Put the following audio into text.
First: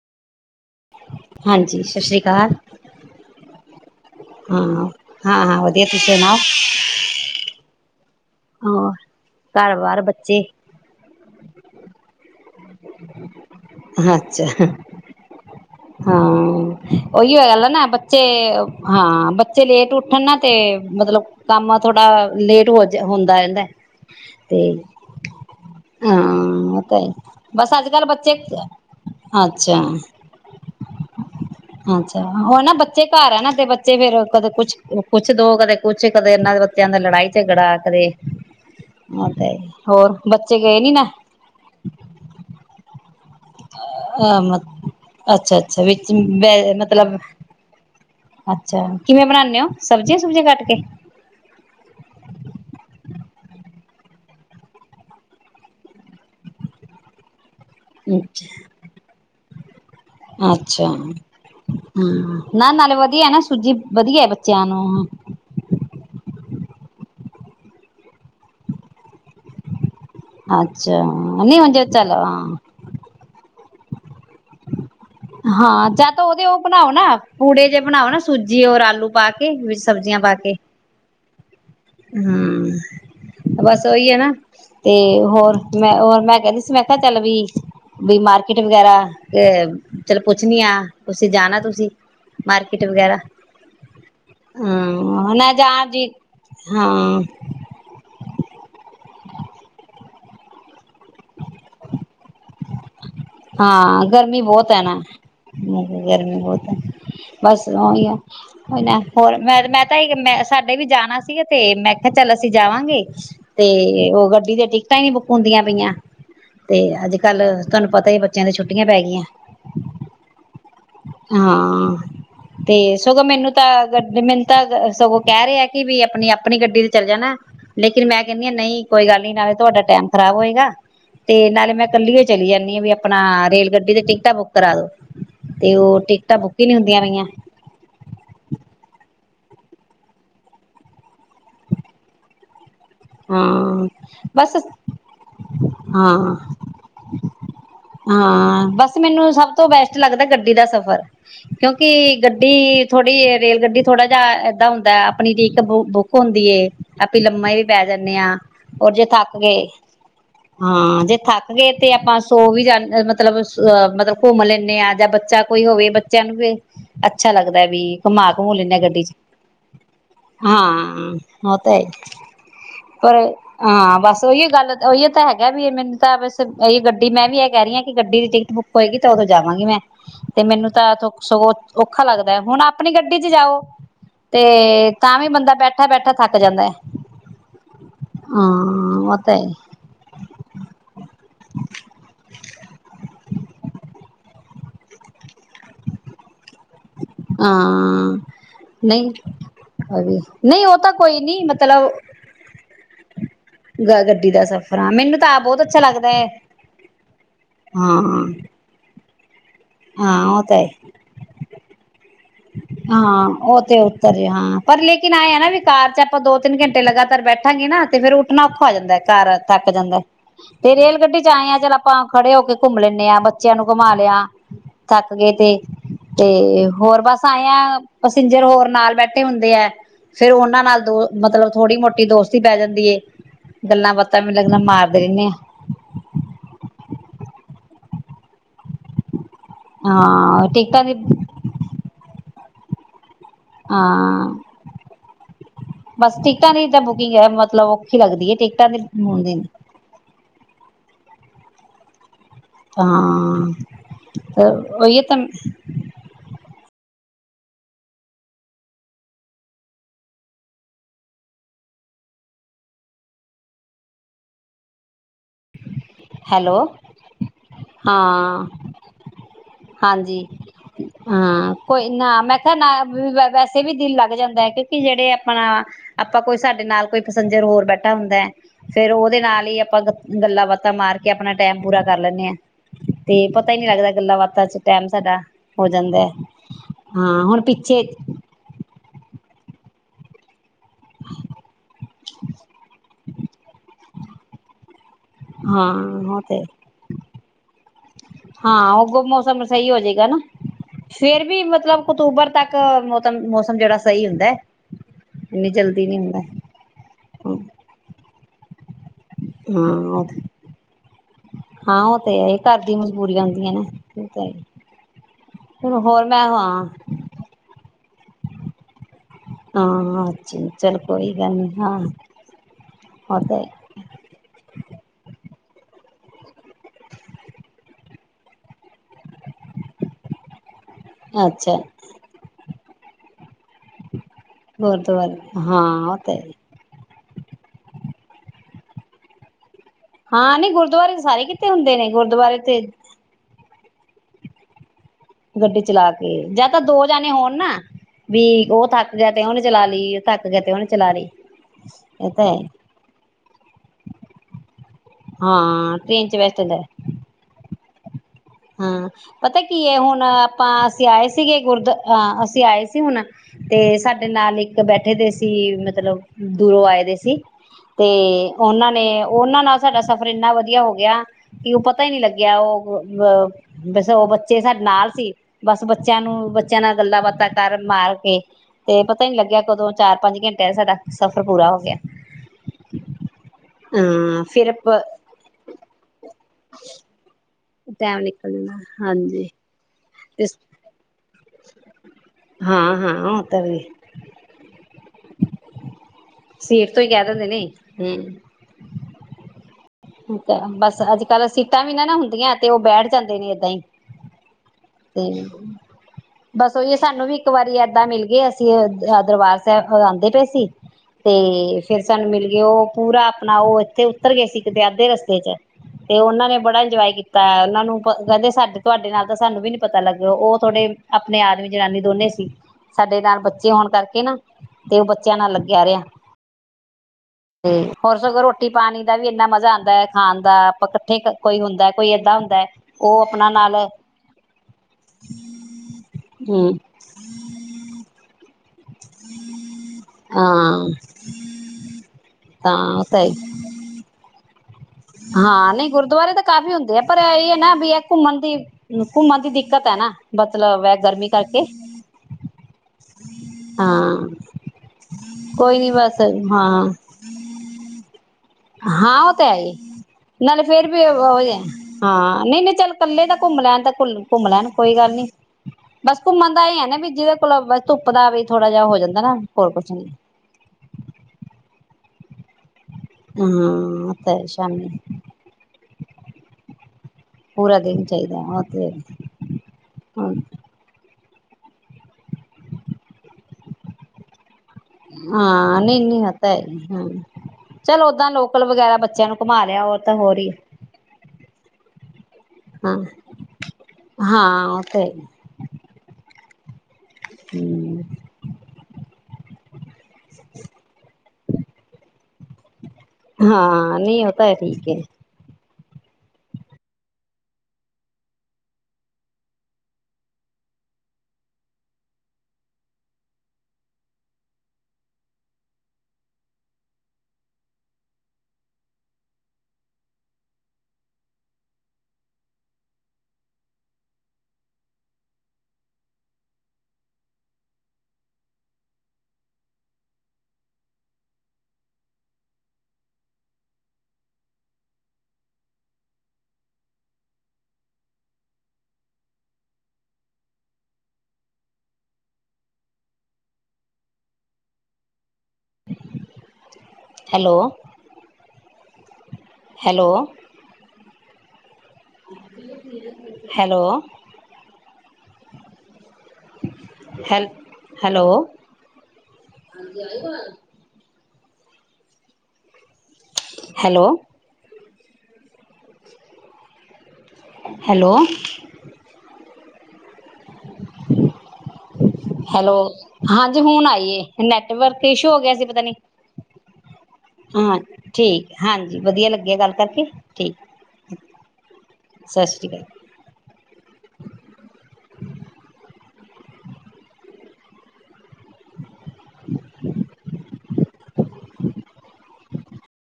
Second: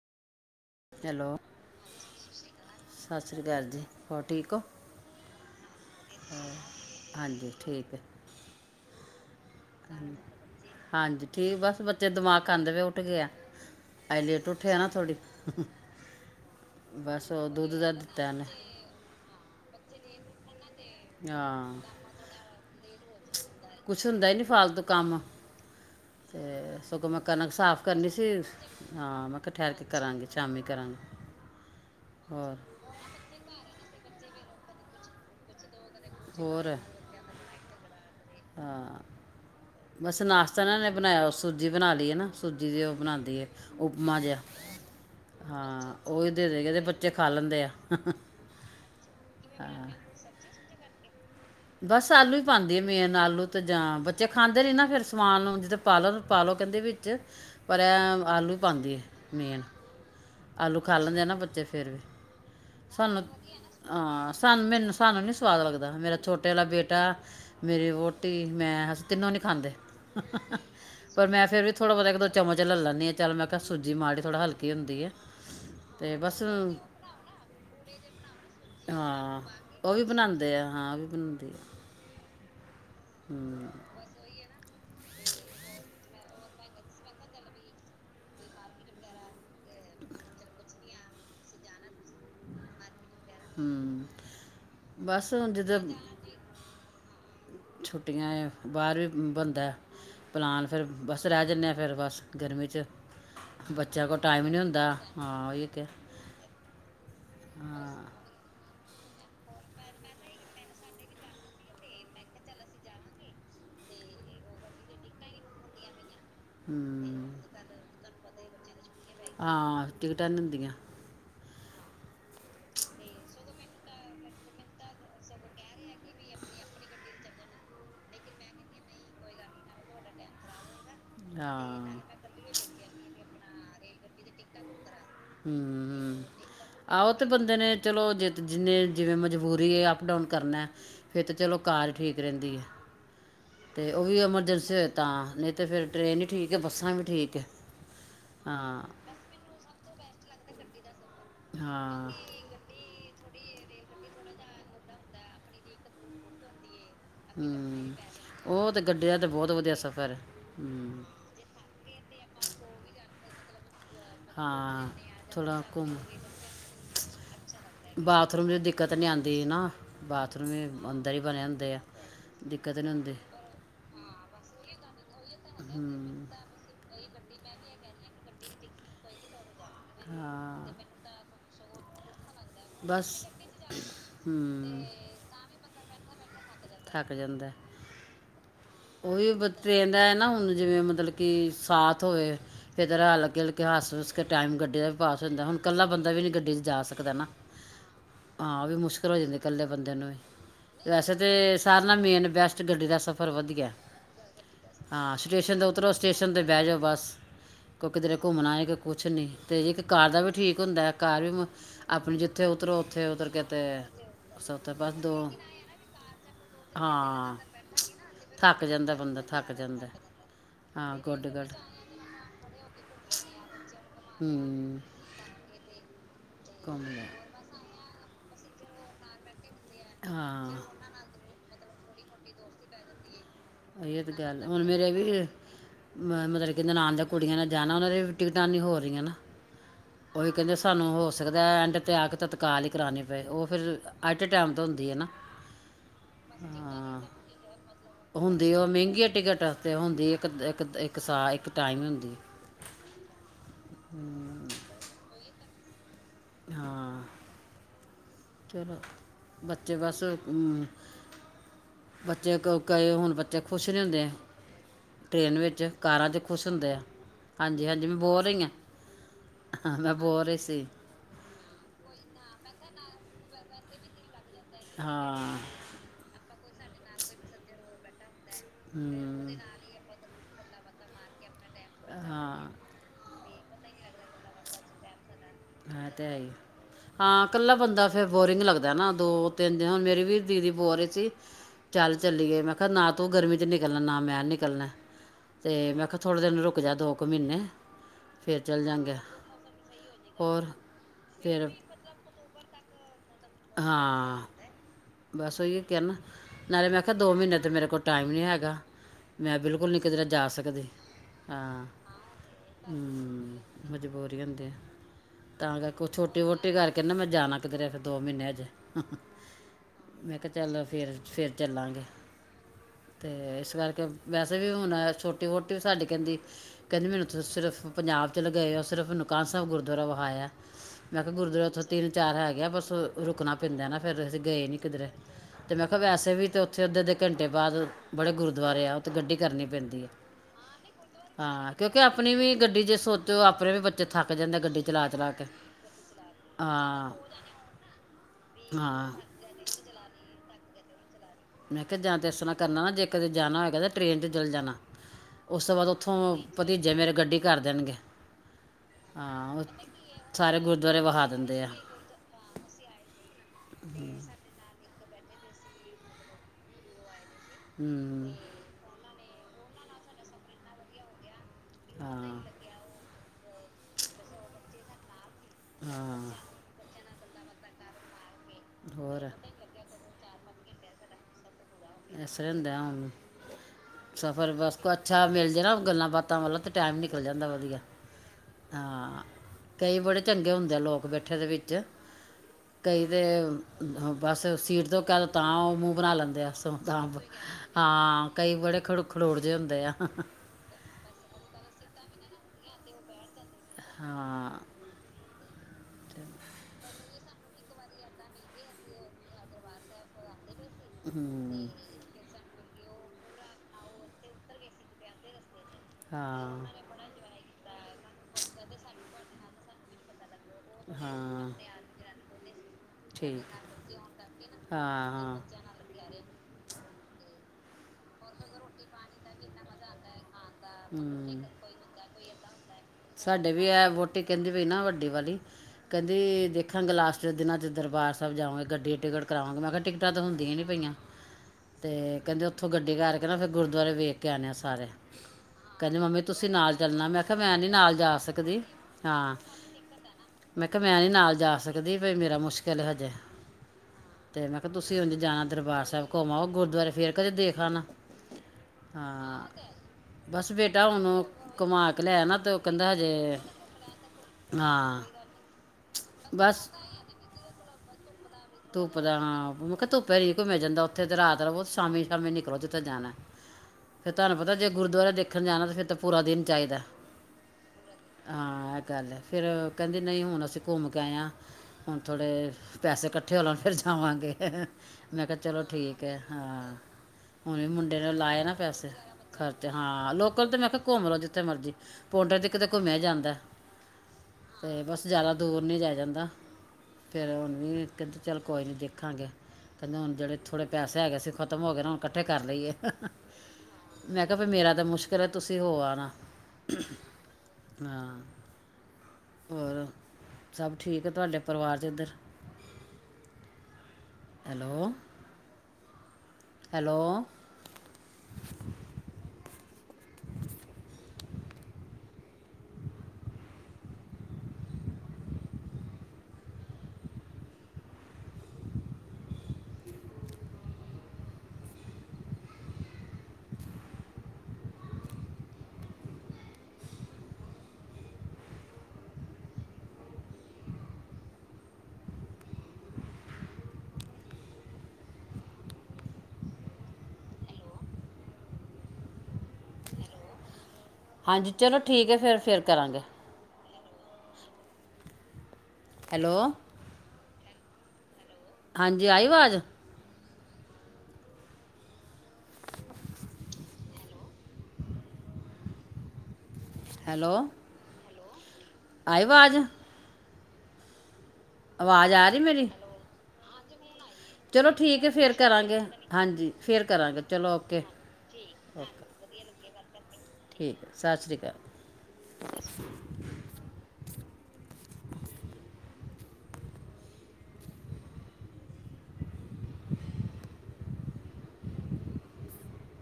Hello ਹਾਂਜੀ ਸਤਿ ਸ੍ਰੀ ਅਕਾਲ ਸਤਿ ਸ਼੍ਰੀ ਅਕਾਲ ਜੀ, ਹੋਰ ਠੀਕ ਹੋ, ਹਾਂ ਹਾਂ ਹਾਂ ਵਧੀਆ ਤੁਸੀਂ ਸੁਣਾਓ ਹਾਂਜੀ ਠੀਕ ਹੈ। ਹੋਰ। ਘਰ ਬਾਰ ਬੱਚੇ ਹਾਂਜੀ, ਠੀਕ ਬਸ ਬੱਚੇ ਦਿਮਾਗ ਖਾਂਦੇ ਪਏ, ਉੱਠ ਗਿਆ ਅਜ ਅੱਛਾ ਲੇਟ ਉੱਠਿਆ ਨਾ ਥੋੜੀ ਬਸ ਉਹੀ ਉਹ ਗੱਲ ਆ ਦੁੱਧ ਨਾ ਦਾ ਬੱਚੇ ਦਿੱਤਾ ਨੇ ਹਾਂ ਚੇ ਲੇਟ ਉੱਠਣ ਨਾ ਤੇ ਮਤਲਬ, ਕੰਮ ਹਾਂ ਥੋੜਾ ਲੇਟ ਹੋ ਹੁੰਦਾ ਕੁਛ ਹੁੰਦਾ ਹੀ ਨਹੀਂ ਤੇ ਫਾਲਤੂ ਕੰਮ ਹਾਂ ਤੇ ਉਹ ਤਾਂ ਹੈ, ਸਗੋਂ ਹੀ ਮੈਂ ਕਣਕ ਬਸ ਸਾਫ਼ ਅੱਜ ਕੱਲ ਕਰਨੀ ਸੀ ਬੱਚੇ ਹਾਂ ਮੈਂ ਕਿਹਾ ਠਹਿਰ ਅੱਛਾ ਕੇ ਕਰਾਂਗੇ ਸ਼ਾਮੀ ਕਰਾਂਗੇ ਅੱਛਾ ਹੋਰ ਉਹ ਨਾ ਬੱਚੇ ਘਰ ਹੈ ਨਾ ਤੇ ਬੱਚੇ ਫੇਰ ਕਦੇ ਕੁੱਛ, ਕੁੱਛ ਦੋ ਕਦੇ ਕੁਛ ਕਦੇ ਇਹਨਾਂ ਦੇ ਹੋਰ ਬੱਚਿਆਂ ਦਾ ਲੜਾਈ ਝਗੜਾ। ਓ ਤੇ ਹਾਂ ਹੈ ਹੀ, ਹੋਰ ਬਸ ਬੱਚੇ ਨਾਸ਼ਤਾ ਗਏ ਨੇ ਨੀ ਨਾ, ਬਣਾਇਆ ਉਹ ਸੂਜੀ ਬਣਾ ਲਈ ਹੈ ਨਾ ਸੂਜੀ ਦੀ ਉਹ ਬਣਾਉਂਦੀ ਹੈ ਉਪਮਾ ਜਿਹਾ ਅੱਛਾ-ਅੱਛਾ ਹਾਂ ਵਿੱਚ ਉਹ ਹੀ ਦੇ ਦੇ ਬੇ ਕਹਿੰਦੇ ਬੱਚੇ ਮਤਲਬ ਖਾ ਲੈਂਦੇ ਆ ਅੱਛਾ ਕਿਵੇਂ ਬਣਾਨੇ ਹੋ? ਸਬਜ਼ੀਆਂ ਸੁਬਜ਼ੀਆਂ ਕੱਟ ਕੇ? ਬਸ ਆਲੂ ਹੀ ਪਾਉਂਦੀ ਆ ਮੇਨ ਆਲੂ ਤੇ ਜਾਂ ਬੱਚੇ ਖਾਂਦੇ ਰੀ ਨਾ ਫਿਰ ਸਮਾਨ ਜਿੱਦ ਪਾਲੋ ਪਾਲੋ ਕਹਿੰਦੇ ਵਿੱਚ। ਪਰ ਇਹ ਆਲੂ ਪਾਂਦੀ ਏ, ਮੇਨ ਆਲੂ ਅੱਛਾ ਖਾ ਲੈਂਦੇ ਆ ਨਾ ਬੱਚੇ ਫਿਰ ਵੀ ਹਮ ਨਾ ਨਾਲੇ ਸਾਨੂੰ ਵਧੀਆ ਨਾ ਸੂਜੀ ਵਧੀਆ ਹਾਂ ਬੱਚਿਆਂ ਸਾਨੂੰ ਮੈਨੂੰ ਨੂੰ ਸਾਨੂੰ ਨਹੀਂ ਸਵਾਦ ਲੱਗਦਾ ਮੇਰਾ ਛੋਟ ਬੇਟਾ, ਮੇਰੀ ਰੋਟੀ, ਮੈਂ, ਅਸੀ ਤਿੰਨੋ ਨੀ ਖਾਂਦੇ। ਅੱਛਾ ਪਰ ਮੈਂ ਨਹੀਂ ਫੇਰ ਹੁਣ ਵੀ ਜੇ ਥੋੜਾ ਬਹੁਤਾ ਚਲ ਇੱਕ ਦੋ ਚਮਚ ਲੈ ਲੈਂਦੀ ਹਾਂ ਚੱਲ ਮੈ ਤਾ ਸੂਜੀ ਮਾੜੇਤ ਹਾਂ ਜ ਤਾਂ ਬਸ ਉਹਦੇ ਉਹ ਬਣਾਓ ਨਾ ਪੂੜੇ ਜਿ ਬਣਾਓ ਨਾ ਸੂਜੀ ਔਰ ਆਲੂ ਪਾ ਹਾਂ ਕੇ ਵਿੱਚ ਉਹ ਵੀ ਸਬਜ਼ੀਆਂ ਪਾ ਕੇ। ਬਣਾਉਂਦੇ ਆ ਹਾਂ ਉਹ ਵੀ ਬਣਾਉਂਦੀ ਆ ਹਮ ਹੂੰ ਬਸ ਉਹੀ ਹੈ ਨਾ। ਤੇ ਹੋਰ ਮੈਂ ਹੋਰ ਮੈਂ ਕਹਿੰਦੀ ਸੀ ਮੈਂ ਕਿਹਾ ਚੱਲ ਵੀ ਬਈ ਮਾਰਕੀਟ ਵਗੈਰਾ ਕਿ ਚਲ ਪੁੱਛਣੀ ਆ ਤੁਸੀਂ ਜਾਣਾ ਤੁਸੀਂ? ਮਾਰਕੀਟ ਵਗੈਰਾ ਹੂੰ ਬਸ ਹਾਂ ਹੁਣ ਜਾ ਜਦੋਂ ਹਾਂ। ਛੁੱਟੀਆਂ ਹੈ ਬਾਹਰ ਵੀ ਬਣਦਾ ਪਲਾਨ ਫਿਰ ਬਸ ਰਹਿ ਜਾਂਦੇ ਹ ਫਿਰ ਬਸ ਗਰਮੀ ਚ। ਹਾਂ ਬੱਚਿਆਂ ਕੋਲ ਗਰਮੀ ਟਾਈਮ ਨਹੀਂ ਬਹੁਤ ਹੈ ਹੁੰਦਾ ਨਾ, ਹਾਂ ਉਹੀ ਤਾਂ ਗਰਮੀ ਬਹੁਤ ਹੈ ਬਸ ਹਾਂ ਉਹੀ ਆ। ਹੋਰ ਮੈਂ ਮੈਂ ਤਾਂ ਮੈਂ ਸਾਡੇ ਵੀ ਜਾਣਾ ਸੀਗਾ ਤੇ ਮੈਂ ਕਿਹਾ ਚੱਲ ਅਸੀਂ ਜਾਵਾਂਗੇ ਤੇ ਉਹ ਗੱਡੀ ਦੀ ਟਿਕਟਾਂ ਹੀ ਨੀ ਬੁੱਕ ਹੁੰਦੀਆਂ ਪਈਆਂ। ਤੇ ਅੱਜ ਹੂੰ ਕੱਲ ਤੁਹਾਨੂੰ ਬੱਚਿਆਂ ਛੁਟੀ ਹਾਂ ਟਿਕਟਾਂ ਨੀ ਹੁੰਦੀਆਂ। ਹਾਂ ਤੇ ਸਗੋਂ ਮੈਨੂੰ ਤਾਂ ਗ ਮੈਨੂੰ ਤਾਂ ਸਗੋਂ ਕਹਿ ਰਹੇ ਆ ਕਿ ਵੀ ਆਪਣੀ ਆਪਣੀ ਗੱਡੀ ਤੇ ਚੱਲ ਜਾਣਾ ਲੇਕਿਨ ਮੈਂ ਕਹਿਣੀ ਹ ਨਹੀਂ ਕੋਈ ਗੱਲ ਨੀ ਨਾਲੇ ਤੁਹਾਡਾ ਟੈਮ ਖ਼ਰਾਬ ਹੋਏਗਾ। ਤੇ ਨਾਲੇ ਹਾਂ ਮੈਂ ਕੱਲੀ ਓ ਚਲੀ ਜਾਂ ਆਪਣਾ ਰੇਲ ਗੱਡੀ ਦੀਆਂ ਟਿਕਟਾਂ ਬੁੱਕ ਕਰਾ ਦੋ। ਤੇ ਉਹ ਹੁੰ ਟਿਕਟਾਂ ਬੁੱਕ ਹੀ ਨੀ ਹੁੰਦੀਆਂ ਹਾਂ ਓ ਪਈਆਂ ਤੇ ਬੰਦੇ ਨੇ ਚਲੋ ਜ ਜਿੰਨੇ ਜਿਵੇਂ ਮਜਬੂ ਬੂਰੀ ਹੈ ਅਪ ਡਾਊਨ ਕਰਨਾ ਫਿਰ ਤਾਂ ਚਲੋ ਕਾਰ ਠੀਕ ਰਹਿੰਦੀ ਹੈ। ਹਾਂ ਤੇ ਉਹ ਵੀ ਬਸ ਅਮਰਜੈਂਸੀ ਹੋਏ ਤਾਂ, ਨਹੀਂ ਤਾਂ ਫਿਰ ਟ੍ਰੇਨ ਵੀ ਹਾਂ ਠੀਕ ਹੈ, ਬੱਸਾਂ ਵੀ ਠੀਕ ਹੈ ਹਾਂ। ਬਸ ਮੈਨੂੰ ਸਭ ਤੋਂ ਬੈਸਟ ਲੱਗਦਾ ਗੱਡੀ ਦਾ ਸਫ਼ਰ। ਹਾਂ ਕਿਉਂਕਿ ਗੱਡੀ ਥੋੜ੍ਹੀ ਏ ਰੇਲ ਗੱਡੀ ਥੋੜਾ ਜਾ ਏਦਾਂ ਹੁੰਦਾ ਹੈ ਆਪਣੀ ਟੀਕ ਬੁੱਕ ਹੁੰਦੀ ਏ। ਆਪ ਲ ਮਾਈ। ਬਹਿ ਹੂੰ ਜਾਂਦੇ ਹਾਂ ਉਹ ਤੇ ਰ ਜੇ ਗੱਡੀ ਦਾ ਤੇ ਥੱਕ ਬਹੁਤ ਗਏ, ਵਧੀਆ ਸਫ਼ਰ ਹੈ। ਹਾਂ ਹੂੰ ਜੇ ਥੱਕ ਗਏ ਤੇ ਆਪਾਂ ਸੋ ਵੀ ਜਾ [unintelligible] ਘੁੰਮ ਲੇਂਨੇ ਹਾਂ ਆ, ਜਾਂ ਬੱਚਾ ਥੋੜਾ ਕੋਈ ਹੋਵੇ ਘੁੰਮ ਬੱਚੇਆਂ ਨੂੰ ਵੀ ਅੱਛਾ ਲਗਦੈ, ਵੀ ਘੁਮਾ- ਬਾਥਰੂਮ ਘੁਮੂ ਦੀ ਲਿਂਨੇ ਆ ਦਿੱਕਤ ਗੱਡੀ ਨਹੀਂ ਚ ਆਉਂਦੀ ਨਾ ਬਾਥਰੂਮ ਵੀ ਅੰਦਰ ਹਾਂ ਹੀ ਬਣੇ ਓ ਤੇ ਹੁੰਦੇ ਆ ਹੈ ਦਿੱਕਤ ਨਹੀਂ ਪਰ ਹੁੰਦੀ ਆਂ, ਬਸ ਓਈਓ ਗੱਲ ਤ ਓਈਓ ਤਾਂ ਹੈਗੈ ਵੀ ਮੈਨ ਤਾਂ ਹੂੰ ਬਸ ਐਈ ਗ [unintelligible] ਮੈਂ ਵੀ ਐ ਕੈਰੀ ਆਂ, ਕਿ ਗੱਡੀ ਦੀ ਟਿਕਟ ਬੁੱਕ ਹੋਏਗੀ ਤ ਓਦੋ ਜਾਂਵਾਂਂਗੀ ਮੈ। ਤੇ ਹਾਂ ਮੈਨੂੰ [unintelligible] ਓਖਾ ਲਗਦ, ਲੈ ਹੋਣ ਆਪਨੀ ਬਸ ਗੱਡੀ ਚ ਜਾਓ, ਤੇ ਹੂੰ ਤਾਂ ਵੀ ਬੰਦਾ ਬੈਠਾ ਬੈਠਾ ਥੱਕ ਜਾਂਦਾ ਐ। [unintelligible] ਓਈ ਤਾਂ ਹੈ [unintelligible] ਐ ਨਾ ਹੁਨ, ਜਿਵੇਂ ਮਤਲਵ ਕਿ ਸਾਥ ਹੋਵੇ, ਫੇਰ ਤਾ ਰਲ- ਗਿਲ ਕੇ ਹੱਸ -ਹੁੱਸ ਕੇ ਟਾਈਮ ਕੱਢ [unintelligible] [unintelligible] ਹੁਨ ਕੱਲਾ ਬੰਦਾ ਵੀ ਨੀ ਗੱਡੀ ਚ ਜਾ ਸਕਦਾ ਨਾ, ਹਾਂ ਹਾਂ ਓਵੀ ਮੁਸ਼ਕਲ ਨਹੀਂ ਹੋ ਜਾਂਦੀ ਕੱਲੇ ਬੰਦੇ ਨੂੰ ਨਹੀਂ ਉਹ ਵੀ ਤਾਂ ਵੈਸੇ ਕੋਈ ਨੀ ਤੇ ਮਤਲਬ ਸਾਰਨਾ ਮੇਨ ਬੈਸਟ ਗੱਡੀ ਦੱਸ? ਫਰ ਵਦੀਐ, ਗੱਡੀ ਦਾ ਸਫ਼ਰ ਹਾਂ ਮੈਨੂੰ ਤਾਂ ਆਪ ਸੇ਼ਟੇਸ਼ਨ ਬਹੁਤ ਤੇ ਅੱਛਾ ਉਤਰੋ ਲੱਗਦਾ ਹੈ ਸੇ਼ਟੇਸ਼ਨ ਤੇ ਬਹਿ ਜਓ ਬਸ। ਕੋਈ ਹਾਂ ਕਿਦਰੇ ਘੁੰਮਨਾ ਏ ਕੋ ਕੁਛ [unintelligible] ਤੇ ਇਕ ਕਾਰ ਦਾ ਹਾਂ ਵੀ ਉਹ ਤਾਂ ਠੀਕ ਹੈ ਹੁੰਦੈ। ਕਾਰ ਵੀ ਮ [unintelligible] ਉੱਥੇ ਹਾਂ ਉਤਰ ਕੇ ਓ ਤੇ ਉੱਤਰੇ ਆ, ਸਭ ਤੋਂ ਪਰ ਬਸ ਲੇਕਿਨ ਦੋ ਆਏ ਆ ਨਾ ਵੀ ਕਾਰ ਚ ਆਪਾਂ ਦੋ ਤਿੰਨ ਘੰਟੇ ਲਗਾਤਾਰ ਹਾਂ ਬੈਠਾਂਗੇ ਨਾ, ਤੇ ਫੇਰ ਉੱਠਨਾ ਥੱਕ ਓਖਾੱ ਹੋ ਜਾਂਦਾ ਬੰਦਾ ਘਰ ਆ ਥੱਕ ਜਾਂਦਾ ਜਾਂਦੈ, ਤੇ ਹਾਂ ਰੇਲ ਗੱਡੀ ਗੁੱਡ ਚ ਆਂਏ ਗੁੱਡ ਆ ਚੱਲ ਆਪਾਂ ਖੜੇ ਹੋ ਕੇ ਘੁੰਮ ਲੈਂਨੇ ਆਂ ਬੱਚੇਆਂ ਨੂੰ ਘੁਮਾ ਤੇ, ਆ ਹੂੰ ਥੱਕ ਕੇ ਤੇ ਤੇ ਘੁੰਮ ਹੋਰ ਲਿਆ ਬਸ ਭਾਏਆ ਪਸਿੰਜਰ ਹੋਰ ਨਾਲ ਬੈਠੇ ਹੁੰਦੇ ਐ ਫੇਰ ਹਾਂ ਓਨਾਂ ਨਾਲ ਦੋ, ਮਤਲਵ ਥੋੜੀ ਮੋਟੀ [unintelligible] ਦੋਸਤੀ ਪੈ ਜਾਂਦੀ ਏ ਏਇਓ ਤੇ ਗੱਲ, ਹੁਣ ਮੇਰੇ ਵੀ ਮ ਮਤਲਵ ਕਿ ਨਨਾਨ ਦੇ ਕੁੜੀਆਂ ਨੇ ਜਾਨਾ ਓਨਾਂ ਦੀ ਵੀ ਟਿਕਟਾਂ ਨਹੀਂ ਹੋਰੀ ਹੋਣ, ਉਹੀ ਹਾਂ ਕਹਿੰਦੇ ਟਿਕਟਾਂ ਸਾਨੂੰ ਦੀ ਹੋ ਸਕਦਾ ਐਂਡ ਤੇ ਆ ਕੇ ਤਤਕਾਲ ਹੀ ਕਰਾਉਣੀ ਹਾਂ, ਬਸ ਟਿਕਟਾਂ ਦੀ ਤੇ ਬੂਕਿੰਗ ਹੈ। ਮਤਲਵ ਔਖੀ ਗਲ ਹੋਂਦੀ, ਓ ਮ੍ਹੈਂਗੀ ਆ ਟਿਕਟ। ਤੇ ਹੋਂਦੀ ਏਕ, ਤ ਏਕ, ਏ ਏਕ ਸਾਲ਼ ਏਕ ਟਾਇਮ [unintelligible] ਹਾਂ ਤ ਉਹੀਏ ਤਾਂ ਹਾਂ ਚਲੋ। ਬੱਚੇ ਬਸ ਬੱਚੇ ਊ ਬੱਚੇ ਕਈ ਹੁਣ, ਬੱਚੇ ਖੁਸ਼ ਨਹੀਂ ਹੁੰਦੇ। ਟ੍ਰੇਨ ਵਿੱਚ ਕਾਰਾਂ ਚ ਖੁਸ਼ ਹੈਲੋ ਹੁੰਦੇ ਆ ਹਾਂਜੀ, ਹਾਂਜੀ ਮੈਂ ਬੋਲ ਰਹੀ ਹਾਂ ਹਾਂ ਮੈਂ ਬੋਲ ਹਾਂਜੀ ਰਹੀ ਸੀ। ਹਾਂ ਕੋਈ ਨਾ, ਮੈਂ ਕਿਹਾ ਨਾ ਵੈਸੇ ਵੀ ਦਿਲ ਲੱਗ ਜਾਂਦਾ। ਮੈਂ ਕਿਹਾ ਕਿ, ਜਿਹੜੇ ਹਾਂ ਆਪਣਾ ਆਪਾਂ ਕੁਛ ਸਾਡੇ ਨਾਲ ਕੋਈ ਪੈਸੈਂਜਰ ਹੋਰ ਬੈਠਾ ਹੁੰਦਾ ਏ। ਫੇਰ ਉਹਦੇ ਹਮ, ਨਾਲ ਹੀ ਆਪਾਂ ਗਪ ਗੱਲਾਂ ਬਾਤਾਂ ਮਾਰ ਕੇ ਆਪਣਾ ਟੈਮ ਪੂਰਾ ਕਰ ਲੈਂਦੇ ਆ ਹਾਂ ਤੇ ਪਰ ਪਤਾ ਹੀ ਨਹੀਂ ਲਗਦਾ ਗੱਲ ਬਾਤਾਂ ਚ ਟਾਈਮ ਸਾਡਾ ਹੋ ਹੈ ਜਾਂਦਾ ਤੇ ਹੈ ਹੀ ਹਾਂ ਹੁਣ ਇਕੱਲਾ ਪਿੱਛੇ ਬੰਦਾ ਫਰ ਬੋਰਿੰਗ ਲੱਗਦਾ ਨਾ ਦੋ ਤਿੰਨ ਦਿਨ ਹੁਣ ਮੇਰੀ ਵੀ ਦੀਦੀ ਬੋ ਰਹੀ ਸੀ ਚੱਲ ਚੱਲੀ ਗਏ ਮੈਂ ਕਿਹਾ ਨਾ ਤੂੰ ਗਰਮੀ ਚ ਨਿਕਲਣਾ ਨਾ ਮੈਂ ਨਿਕਲਣਾ ਤੇ ਹਾਂ ਮੈਂ ਕਿਹਾ ਥੋੜੇ ਉਹ ਦਿਨ ਤੇ ਰੁਕ ਜਾ ਦੋ ਕੁ ਮਹੀਨੇ ਫਿਰ ਚੱਲ ਹਾਂ ਜਾਂਗੇ ਉਹ ਮੌਸਮ ਸਹੀ ਹੋ ਜਾਏਗਾ ਨਾ ਹੋਰ ਫਰ ਵੀ ਫਿਰ ਮਤਲਬ ਅਕਤੂਬਰ ਤੱਕ ਮੌਤਮ ਮੌਸਮ ਜਿਹੜਾ ਸਹੀ ਹਾਂ ਹੁੰਦਾ ਬਸ ਇੰਨੀ ਉਹੀ ਕਿਹਾ ਜਲਦੀ ਨਾ ਨੀ ਹੁੰਦਾ ਨਾਲੇ ਮੈਂ ਦੋ ਮਹੀਨੇ ਤੇ ਮੇਰੇ ਕੋਲ ਟਾਈਮ ਨਹੀਂ ਹੈਗਾ ਮੈਂ ਬਿਲਕੁਲ ਨਹੀਂ ਹਾਂ ਉਹ ਕਿਧਰੇ ਤੇ ਜਾ ਸਕਦੀ ਹਾਂ ਉਹ ਤੇ ਹੈ ਘਰ ਦੀ ਮਜਬੂਰੀਆਂ ਹਮ ਹੁੰਦੀਆਂ ਨੇ ਉਹ ਮਜਬੂਰੀ ਤੇ ਹੁੰਦੀ ਆ ਹੈ ਤਾਂ ਕਰਕੇ ਹੋਰ ਮੈਂ ਛੋਟੀ ਮੋਟੀ ਹਾਂ ਕਰਕੇ ਨਾ ਮੈਂ ਜਾਣਾ ਕਿਧਰਾਦੀ ਦੋ ਮਹੀਨੇ ਅਜ ਹਾਂ ਮੈਂ ਕਿਹਾ ਅੱਛਾ ਚੱਲ ਫੇਰ ਕੋਈ ਫਿਰ ਗੱਲ ਨੀ ਹਾਂ ਚੱਲਾਂਗੇ ਤੇ ਇਸ ਕਰਕੇ ਵੈਸੇ ਵੀ ਹੁਣ ਛੋਟੀ ਮੋਟੀ ਵੀ ਸਾਡੀ ਕਹਿੰਦੀ ਕਹਿੰਦੀ ਮੈਨੂੰ ਤੁਸੀਂ ਸਿਰਫ਼ ਪੰਜਾਬ ਚ ਲ ਗਏ ਹੋ ਸਿਰਫ ਨੁਕਾਨ ਸਾਹਿਬ ਗੁਰਦੁਆਰਾ ਵਿਹਾਇਆ ਮੈਂ ਕਿਹਾ ਗੁਰਦੁਆਰਾ ਅੱਛਾ ਉੱਥੋਂ ਤਿੰਨ ਚਾਰ ਹੈ ਗਿਆ ਬਸ ਰੁਕਣਾ ਪੈਂਦਾ ਨਾ ਫੇਰ ਅਸੀਂ ਗਏ ਨੀ ਕਿਧਰੇ ਗੁਰਦੁਆਰੇ ਤੇ ਹਾਂ ਮੈਂ ਕਿਹਾ ਉਹ ਵੈਸੇ ਵੀ ਤੇ ਉੱਥੇ ਓਧਰ ਦੇ ਇੱਕ ਘੰਟੇ ਬਾਅਦ ਬੜੇ ਗੁਰਦੁਆਰੇ ਆੱਥੇ ਗੱਡੀ ਕਰਨੀ ਪੈਂਦੀ ਹੈ ਹਾਂ ਨ ਗੁਰਦੁਆਰੇ ਸਾਰੇ ਕਿਥਤੇ ਹਾਂ ਹੁੰਦੇ ਕਿਉਂਕਿ ਨੇ ਆਪਣੀ ਵੀ ਗੁਰਦੁਆਰੇ ਤੇ ਗੱਡੀ ਜੇ ਸੋਚੋ ਆਪਣੇ ਵੀ ਬੱਚੇ ਥੱਕ ਜਾਂਦਾ ਗੱਡੀ ਚਲਾ ਚਲਾ ਕੇ ਗੱਡੀ ਚਲਾ ਕੇ ਜਾਂ ਤਾਂ ਦੋ ਹਾਂ ਜਾਣੇ ਹੋਣ ਨਾ ਵੀ ਉਹ ਹਾਂ ਥੱਕ ਗਿਆ ਤੇ ਉਹਹਨੇ ਚਲਾ ਲਈ ਥੱਕ ਪ ਗਏ ਤੇ ਉਹੁਣ ਚਲਾ ਰਹੀ ਮੈਂ ਕਿਹਾ ਜਾਂ ਤਾਂ ਇਸ ਤਰ੍ਹਾਂ ਕਰਨਾ ਨਾ ਜੇ ਕਤੇ ਜਾਣਾ ਹੋਏਗਾ ਤਾਂ ਟ੍ਰਰੇਨ 'ਚ ਚਲ ਜਾਣਾ ਉਸ ਤੋਂ ਬਾਅਦ ਹਾਂ ਟ੍ਰੇਨ ਉੱਥੋਂ ਚ ਬੈਸਟ ਹੁੰਦਾ ਭਤੀਜੇ ਮੇਰੇ ਗੱਡੀ ਕਰ ਦੇਣਗੇ ਹਾਂ ਪਤਾ ਕੀ ਹੈ ਹੁਣ ਸਾਰੇ ਆਪਾਂ ਗੁਰਦੁਆਰੇ ਅਸੀਂ ਵਹਾ ਆਏ ਸੀਗੇ ਦਿੰਦੇ ਆ ਗੁਰਦੁ ਅਸੀਂ ਆਏ ਸੀ ਹੁਣ ਤੇ ਸਾਡੇ ਨਾਲ ਇੱਕ ਬੈਠੇ ਦੇ ਸੀ ਮਤਲਬ ਦੂਰੋਂ ਆਏ ਦੇ ਸੀ ਤੇ ਹੂੰ ਉਹਨਾਂ ਨੇ ਉਹਨਾਂ ਨਾਲ ਸਾਡਾ ਸਫ਼ਰ ਇੰਨਾ ਵਧੀਆ ਹੋ ਗਿਆ ਕਿ ਉਹ ਪਤਾ ਹੀ ਨਹੀਂੀ ਹਾਂ ਲੱਗਿਆ ਉਹ ਅ ਵੈਸੇ ਉਹ ਬੱਚੇ ਸਾਡੇ ਨਾਲ ਸੀ ਬਸ ਬੱਚਿਆਂ ਹਾਂ ਨੂੰ ਬੱਚਿਆਂ ਨਾਲ ਗੱਲਾਂ ਬਾਤ ਤਾ ਕਰ ਮਾਰ ਕੇ ਤੇ ਪਤਾ ਹੋਰ ਨੀ ਲੱਗਿਆ ਕਦੋਂ ਚਾਰ ਪੰਜ ਘੰਟੇ ਕੈਸਡਾ ਸਫ਼ਰ ਪੂਰਾ ਗਿਆ ਇਸ ਤਰ੍ਹਾਂ ਹੁੰਦੇ ਹੁਣ ਹਾਂ ਸਫ਼ਰ ਫਿਰ ਬਸ ਕੁ ਅੱਛਾ ਮਿਲ ਜਾਣਾ ਗੱਲਾਂ ਬਾਤਾਂ ਮਤਲਬ ਟਾਈਮ ਨਿਕਲ ਜਾਂਦਾ ਵਧੀਆ ਟੈਮ ਨਿਕਲ ਜਾਣਾ ਹਾਂ ਹਾਂਜੀ ਕਈ ਬੜੇ ਚੰਗੇ ਹੁੰ ਆ ਲੋਕ ਬੈਠੇ ਹਾਂ ਕਈ ਹਾਂ ਤੇ ਉਹ ਤਾਂ ਵੀ ਬਸ ਸੀਟ ਤੋਂ ਤਾਂ ਉਹ ਮੂੰਹ ਬਣਾ ਲੈਂਦੇ ਆ ਸੀਟ ਤੋਂ ਹੀ ਕਹਿ ਦਿੰਦੇ ਨੇ ਹਾਂ ਕਈ ਬੜੇ ਖੜੂ ਖਲੋੜ ਜਿਹੇ ਹੁੰਦੇ ਆ ਠਕ ਹੈ ਬਸ ਅੱਜ ਕੱਲ ਸੀਟਾਂ ਵੀ ਨਾ ਹੁੰਦੀਆਂ ਤੇ ਉਹ ਬੈਠ ਜਾਂਦੇ ਨੇ ਹਾਂ ਤੇ ਬਸ ਉਹੀ ਸਾਨੂੰ ਵੀ ਇੱਕ ਵਾਰੀ ਏਦਾਂ ਮਿਲ ਗਏ ਅਸੀਂ ਦਰਬਾਰ ਸਾਹਿਬ ਆਉਂਦੇ ਪਏ ਸੀ ਹੂੰ, ਤੇ ਫੇਿਰ ਸਾਨੂੰ ਮਿਲ ਗ ਉਹ ਪੂਰਾ ਆਪਣਾ ਉਹ ਇੱਥੇ ਉੱਤਰ ਗਏ ਸੀ ਕਿਤੇ ਅੱਧੇ ਰਸਤੇ ਚ ਤੇ ਉਹਨਾਂ ਨੇ ਹਾਂ ਬੜਾ ਇੰਜੋਏ ਕੀਤਾ ਉਹਨਾਂ ਨੂੰ ਕਹਿੰਦੇ ਸਾਡੇ ਤੁਹਾਡੇ ਨਾਲ ਤਾਂ ਸਾਨੂੰ ਵੀ ਨੀ ਪਤਾ ਲੱਗਾ ਉਹ ਥੋਡੇ ਆਪਣੇ ਹਾਂ ਆਦਮੀ ਜਨਾਨੀ ਦੋਨੇ ਸੀ ਸਾਡੇ ਨਾਲ ਠੀਕ ਬੱਚੇ ਹੋਣ ਕਰਕੇ ਨਾ ਹਾਂ ਤੇ ਉਹ ਬੱਚਿਆਂ ਹਾਂ ਨਾਲ ਲੱਗਿਆ ਰਿਹਾ ਤੇ ਹੋਰ ਸਗੋਂ ਰੋਟੀ ਪਾਣੀ ਦਾ ਵੀ ਇੰਨਾ ਮਜ਼ਾ ਜਾਂਦਾ ਹੈ ਖਾਣ ਹਮ ਹੁੰਦਾ ਕੋਈ ਏਦਾਂ ਹੁੰਦਾ ਉਹ ਆਪਣਾ ਸਾਡੇ ਵੀ ਨਾਲ ਇਹ ਵਹੁਟੀ ਕਹਿੰਦੀ ਪਈ ਨਾ ਵੱਡੀ ਵਾਲੀ ਕਹਿੰਦੀ ਹਮ ਦੇਖਾਂਗੇ ਲਾਸਟ ਦਿਨਾਂ ਚ ਦਰਬਾਰ ਸਾਹਿਬ ਜਾਵਾਂ ਗੱਡੀ ਟਿਕਟ ਕਰਾਵਾਂਗੇ ਮੈਂ ਕਿਹਾ ਟਿਕਟਾਂ ਤਾਂ ਹੁੰਦੀਆਂ ਨਹੀਂ ਹਾਂ ਪਈਆਂ ਤੇ ਕਹਿੰਦੇ ਉੱਥੋਂ ਗੱਡੀ ਤਾਂ ਕਰ ਰ ਕੇ ਸਹੀ ਨਾ ਫਿਰ ਗੁਰਦੁਆਰੇ ਵੇਖ ਕੇ ਆਉਂਦੇ ਆਾਂ ਸਾਰੇ ਹਾਂ ਨਹੀਂ ਕਹਿੰਦੇ ਮੰਮੀ ਗੁਰਦੁਆਰੇ ਤਾਂ ਤੁਸੀਂ ਨਾਲ ਕਾਫ਼ੀ ਹੁੰਦੇ ਆ ਚੱਲਣਾ ਪਰ ਮੈਂ ਕਿਹਾ ਇਹ ਹੈ ਮੈਂ ਨੀ ਨਾ ਵੀ ਨਾਲ ਇਹ ਜਾ ਘੁੰਮਣ ਦੀ ਸਕਦੀ ਹਾਂ ਘੁੰਮਣ ਦੀ ਦਿੱਕਤ ਹੈ ਨਾ ਮੈਂ ਕਿਹਾ ਮਤਲਬ ਹੈ ਮੈਂ ਨੀ ਗਰਮੀ ਨਾਲ ਜਾ ਕਰਕੇ ਸਕਦੀ ਬ ਮੇਰਾ ਮੁਸ਼ਕਿਲ ਹਜੇ ਹਾਂ ਤੇ ਮੈਂ ਕਿਹਾ ਤੁਸੀਂਝ ਜਾਣਾ ਕੋਈ ਦਰਬਾਰ ਨੀ ਸਾਹਿਬ ਬਸ ਘੁੰਮਾ ਹਾਂ ਗੁਰਦੁਆਰੇ ਫੇਿਰ ਕ ਦੇਖ ਆਣਾ ਹਾਂ ਉਹ ਤੇ ਹੈਈ ਨਾਲੇ ਫੇਰ ਵੀ ਹੁਣ ਉਹ ਕਮਾ ਕੇ ਲਿਆ ਨਾ ਹਾਂ ਤੇ ਉਹ ਨਹੀਂ ਨਹੀਂ ਕਹਿੰਦਾ ਚੱਲ ਕੱਲੇ ਤਾਂ ਹਜੇ ਘੁੰਮ ਲੈਣ ਤਾਂ ਘੁੰਮ ਲੈਣ ਕੋਈ ਹਾਂ ਗੱਲ ਨੀ ਬਸ ਘੁੰਮਣ ਦਾ ਇਹ ਹੈ ਨਾ ਵੀ ਜਿਹਦੇ ਕੋਲ ਧੁੱਪ ਦਾ ਵੀ ਥੋੜਾ ਜਿਹਾ ਧੁੱਪ ਹੋ ਦਾ ਜਾਂਦਾ ਨਾ ਹਾਂ ਹੋਰ ਮੈਂ ਕਿਹਾ ਕੁਛ ਨੀ ਧੁੱਪ ਹੈ ਰੀ ਘ ਮਿਲ ਜਾਂਦਾ ਉੱਥੇ ਤੇ ਰਾਤ ਬਹੁਤ ਸ਼ਾਮੀ ਕਮਊਨੀ ੋ ਜਿੱਥੇ ਜਾਣਾ ਹਾਂ ਫੇਰ ਉਹ ਤੁਹਾਨੂੰ ਤਾਂ ਹੈ ਪਤਾ ਜੇ ਸ਼ਾਮੀ ਗੁਰਦੁਆਰਾ ਦੇਖਣ ਜਾਣਾ ਤਾਂ ਫਿਰ ਤਾਂ ਪੂਰਾ ਦਿਨ ਚਾਹੀਦਾ ਪੂਰਾ ਦਿਨ ਚਾਹੀਦਾ ਉਹ ਹਾਂ ਇਹ ਤੇ ਗੱਲ ਫੇਿਰ ਕਹਿੰਦੀ ਨਹੀਂ ਹੁਣ ਅਸੀਂ ਘੁੰਮ ਕੇ ਆਏ ਹਾਂ ਹੁਣ ਥੋੜੇ ਪੈੇ ਕੱ ਠੇਲ ਨੂੰ ਫਿਰ ਜਾਵਾਂਗੇ ਮੈਂ ਕਿਹਾ ਚਲੋ ਹਾਂ ਨਹੀਂ ਠੀਕ ਹੈ ਨਹੀਂ ਉਹ ਤਾਂ ਹਾਂ ਹੀ ਹੁਣ ਵੀ ਮੁੰਡੇ ਚੱਲ ਨੇ ਓਦਾਂ ਲਾਏ ਨਾ ਲੋਕਲ ਪੈਸੇ ਵਗੈਰਾ ਬੱਚਿਆਂ ਨੂੰ ਘੁਮਾ ਖਰਚ ਲਿਆ ਉਹ ਹਾਂ ਤਾਂ ਹੋਰ ਹੀ ਲੋਕਲ ਤੇ ਮੈਂ ਕਿਹਾ ਘੁੰਮ ਲਓ ਜਿੱਥੇ ਮਰਜ਼ੀ ਪੋਂਡੇ ਦੀ ਇੱਕ ਤੇ ਹਾਂ ਘੁੰਮਿਆ ਜਾਂਦਾ ਹਾਂ ਤੇ ਉਹ ਤਾਂ ਹੈ ਬਸ ਜ਼ਿਆਦਾ ਦੂਰ ਨੀ ਜਾ ਜਾਂਦਾ ਫੇਰ ਹੁਣ ਵੀ ਹੂੰ ਕਹਿੰਦੇ ਚੱਲ ਕੋਈ ਨੀ ਦੇਖਾਂਗੇ। ਕਹਿੰਦੇ ਹੁਣ ਜਿਹੜੇ ਥੋੜ੍ਹੇ ਪੈਸੇ ਹੈਗੇ ਸੀਂ ਖਤਮ ਹੋ ਗਏ ਨਾ ਹੁਣ ਇਕੱਠੇ ਕਰ ਲਈਏ ਹਾਂ ਮੈਂ ਨਹੀਂ ਉਹ ਕਿਹਾ ਵੀ ਮੇਰਾ ਤਾਂ ਠੀਕ ਮੁਸ਼ਕਿਲ ਹੈ ਤੁਸੀਂ ਹੋ ਆਨਾ। ਹਾਂ-ਹਾਂ ਹੋਰ ਸਭ ਠੀਕ ਹੈ ਤੁਹਾਡੇ ਪਰਿਵਾਰ ਚ ਇੱਧਰ। ਹੈਲੋ। ਹੈਲੋ। ਹੈਲੋ। ਹੈਲੋ। ਹਾਂਜੀ ਚਲੋ ਠੀਕ ਹੈ ਫੇਰ ਫਿਰ ਕਰਾਂਗੇ। ਹੈਲੋ। ਹੈਲੋ। ਹੈਲ ਹੈਲੋ ਹਾਂਜੀ ਆਈ ਆਵਾਜ਼ ਹਾਂਜੀ ਆਈ ਆਵਾਜ਼। ਹੈਲੋ। Hello hello. [inaudible] ਆਈ ਆਵਾਜ਼। ਆਵਾਜ਼ ਆ ਰਹੀ ਮੇਰੀ। ਹੈਲੋ ਹਾਂਜੀ ਹੁਣ ਆਈ ਏ। ਚਲੋ ਠੀਕ ਹੈ ਫੇਰ ਕਰਾਂਗੇ ਹਾਂਜੀ ਫੇਰ ਕਰਾਂਗੇ। ਚਲੋ ਓਕੇ [unintelligible] [unintelligible] ਠੀਕ ਹੈ ਸਤਿ ਸ਼੍ਰੀ ਸਤਿ ਅਕਾਲ। ਸ਼੍ਰੀ ਅਕਾਲ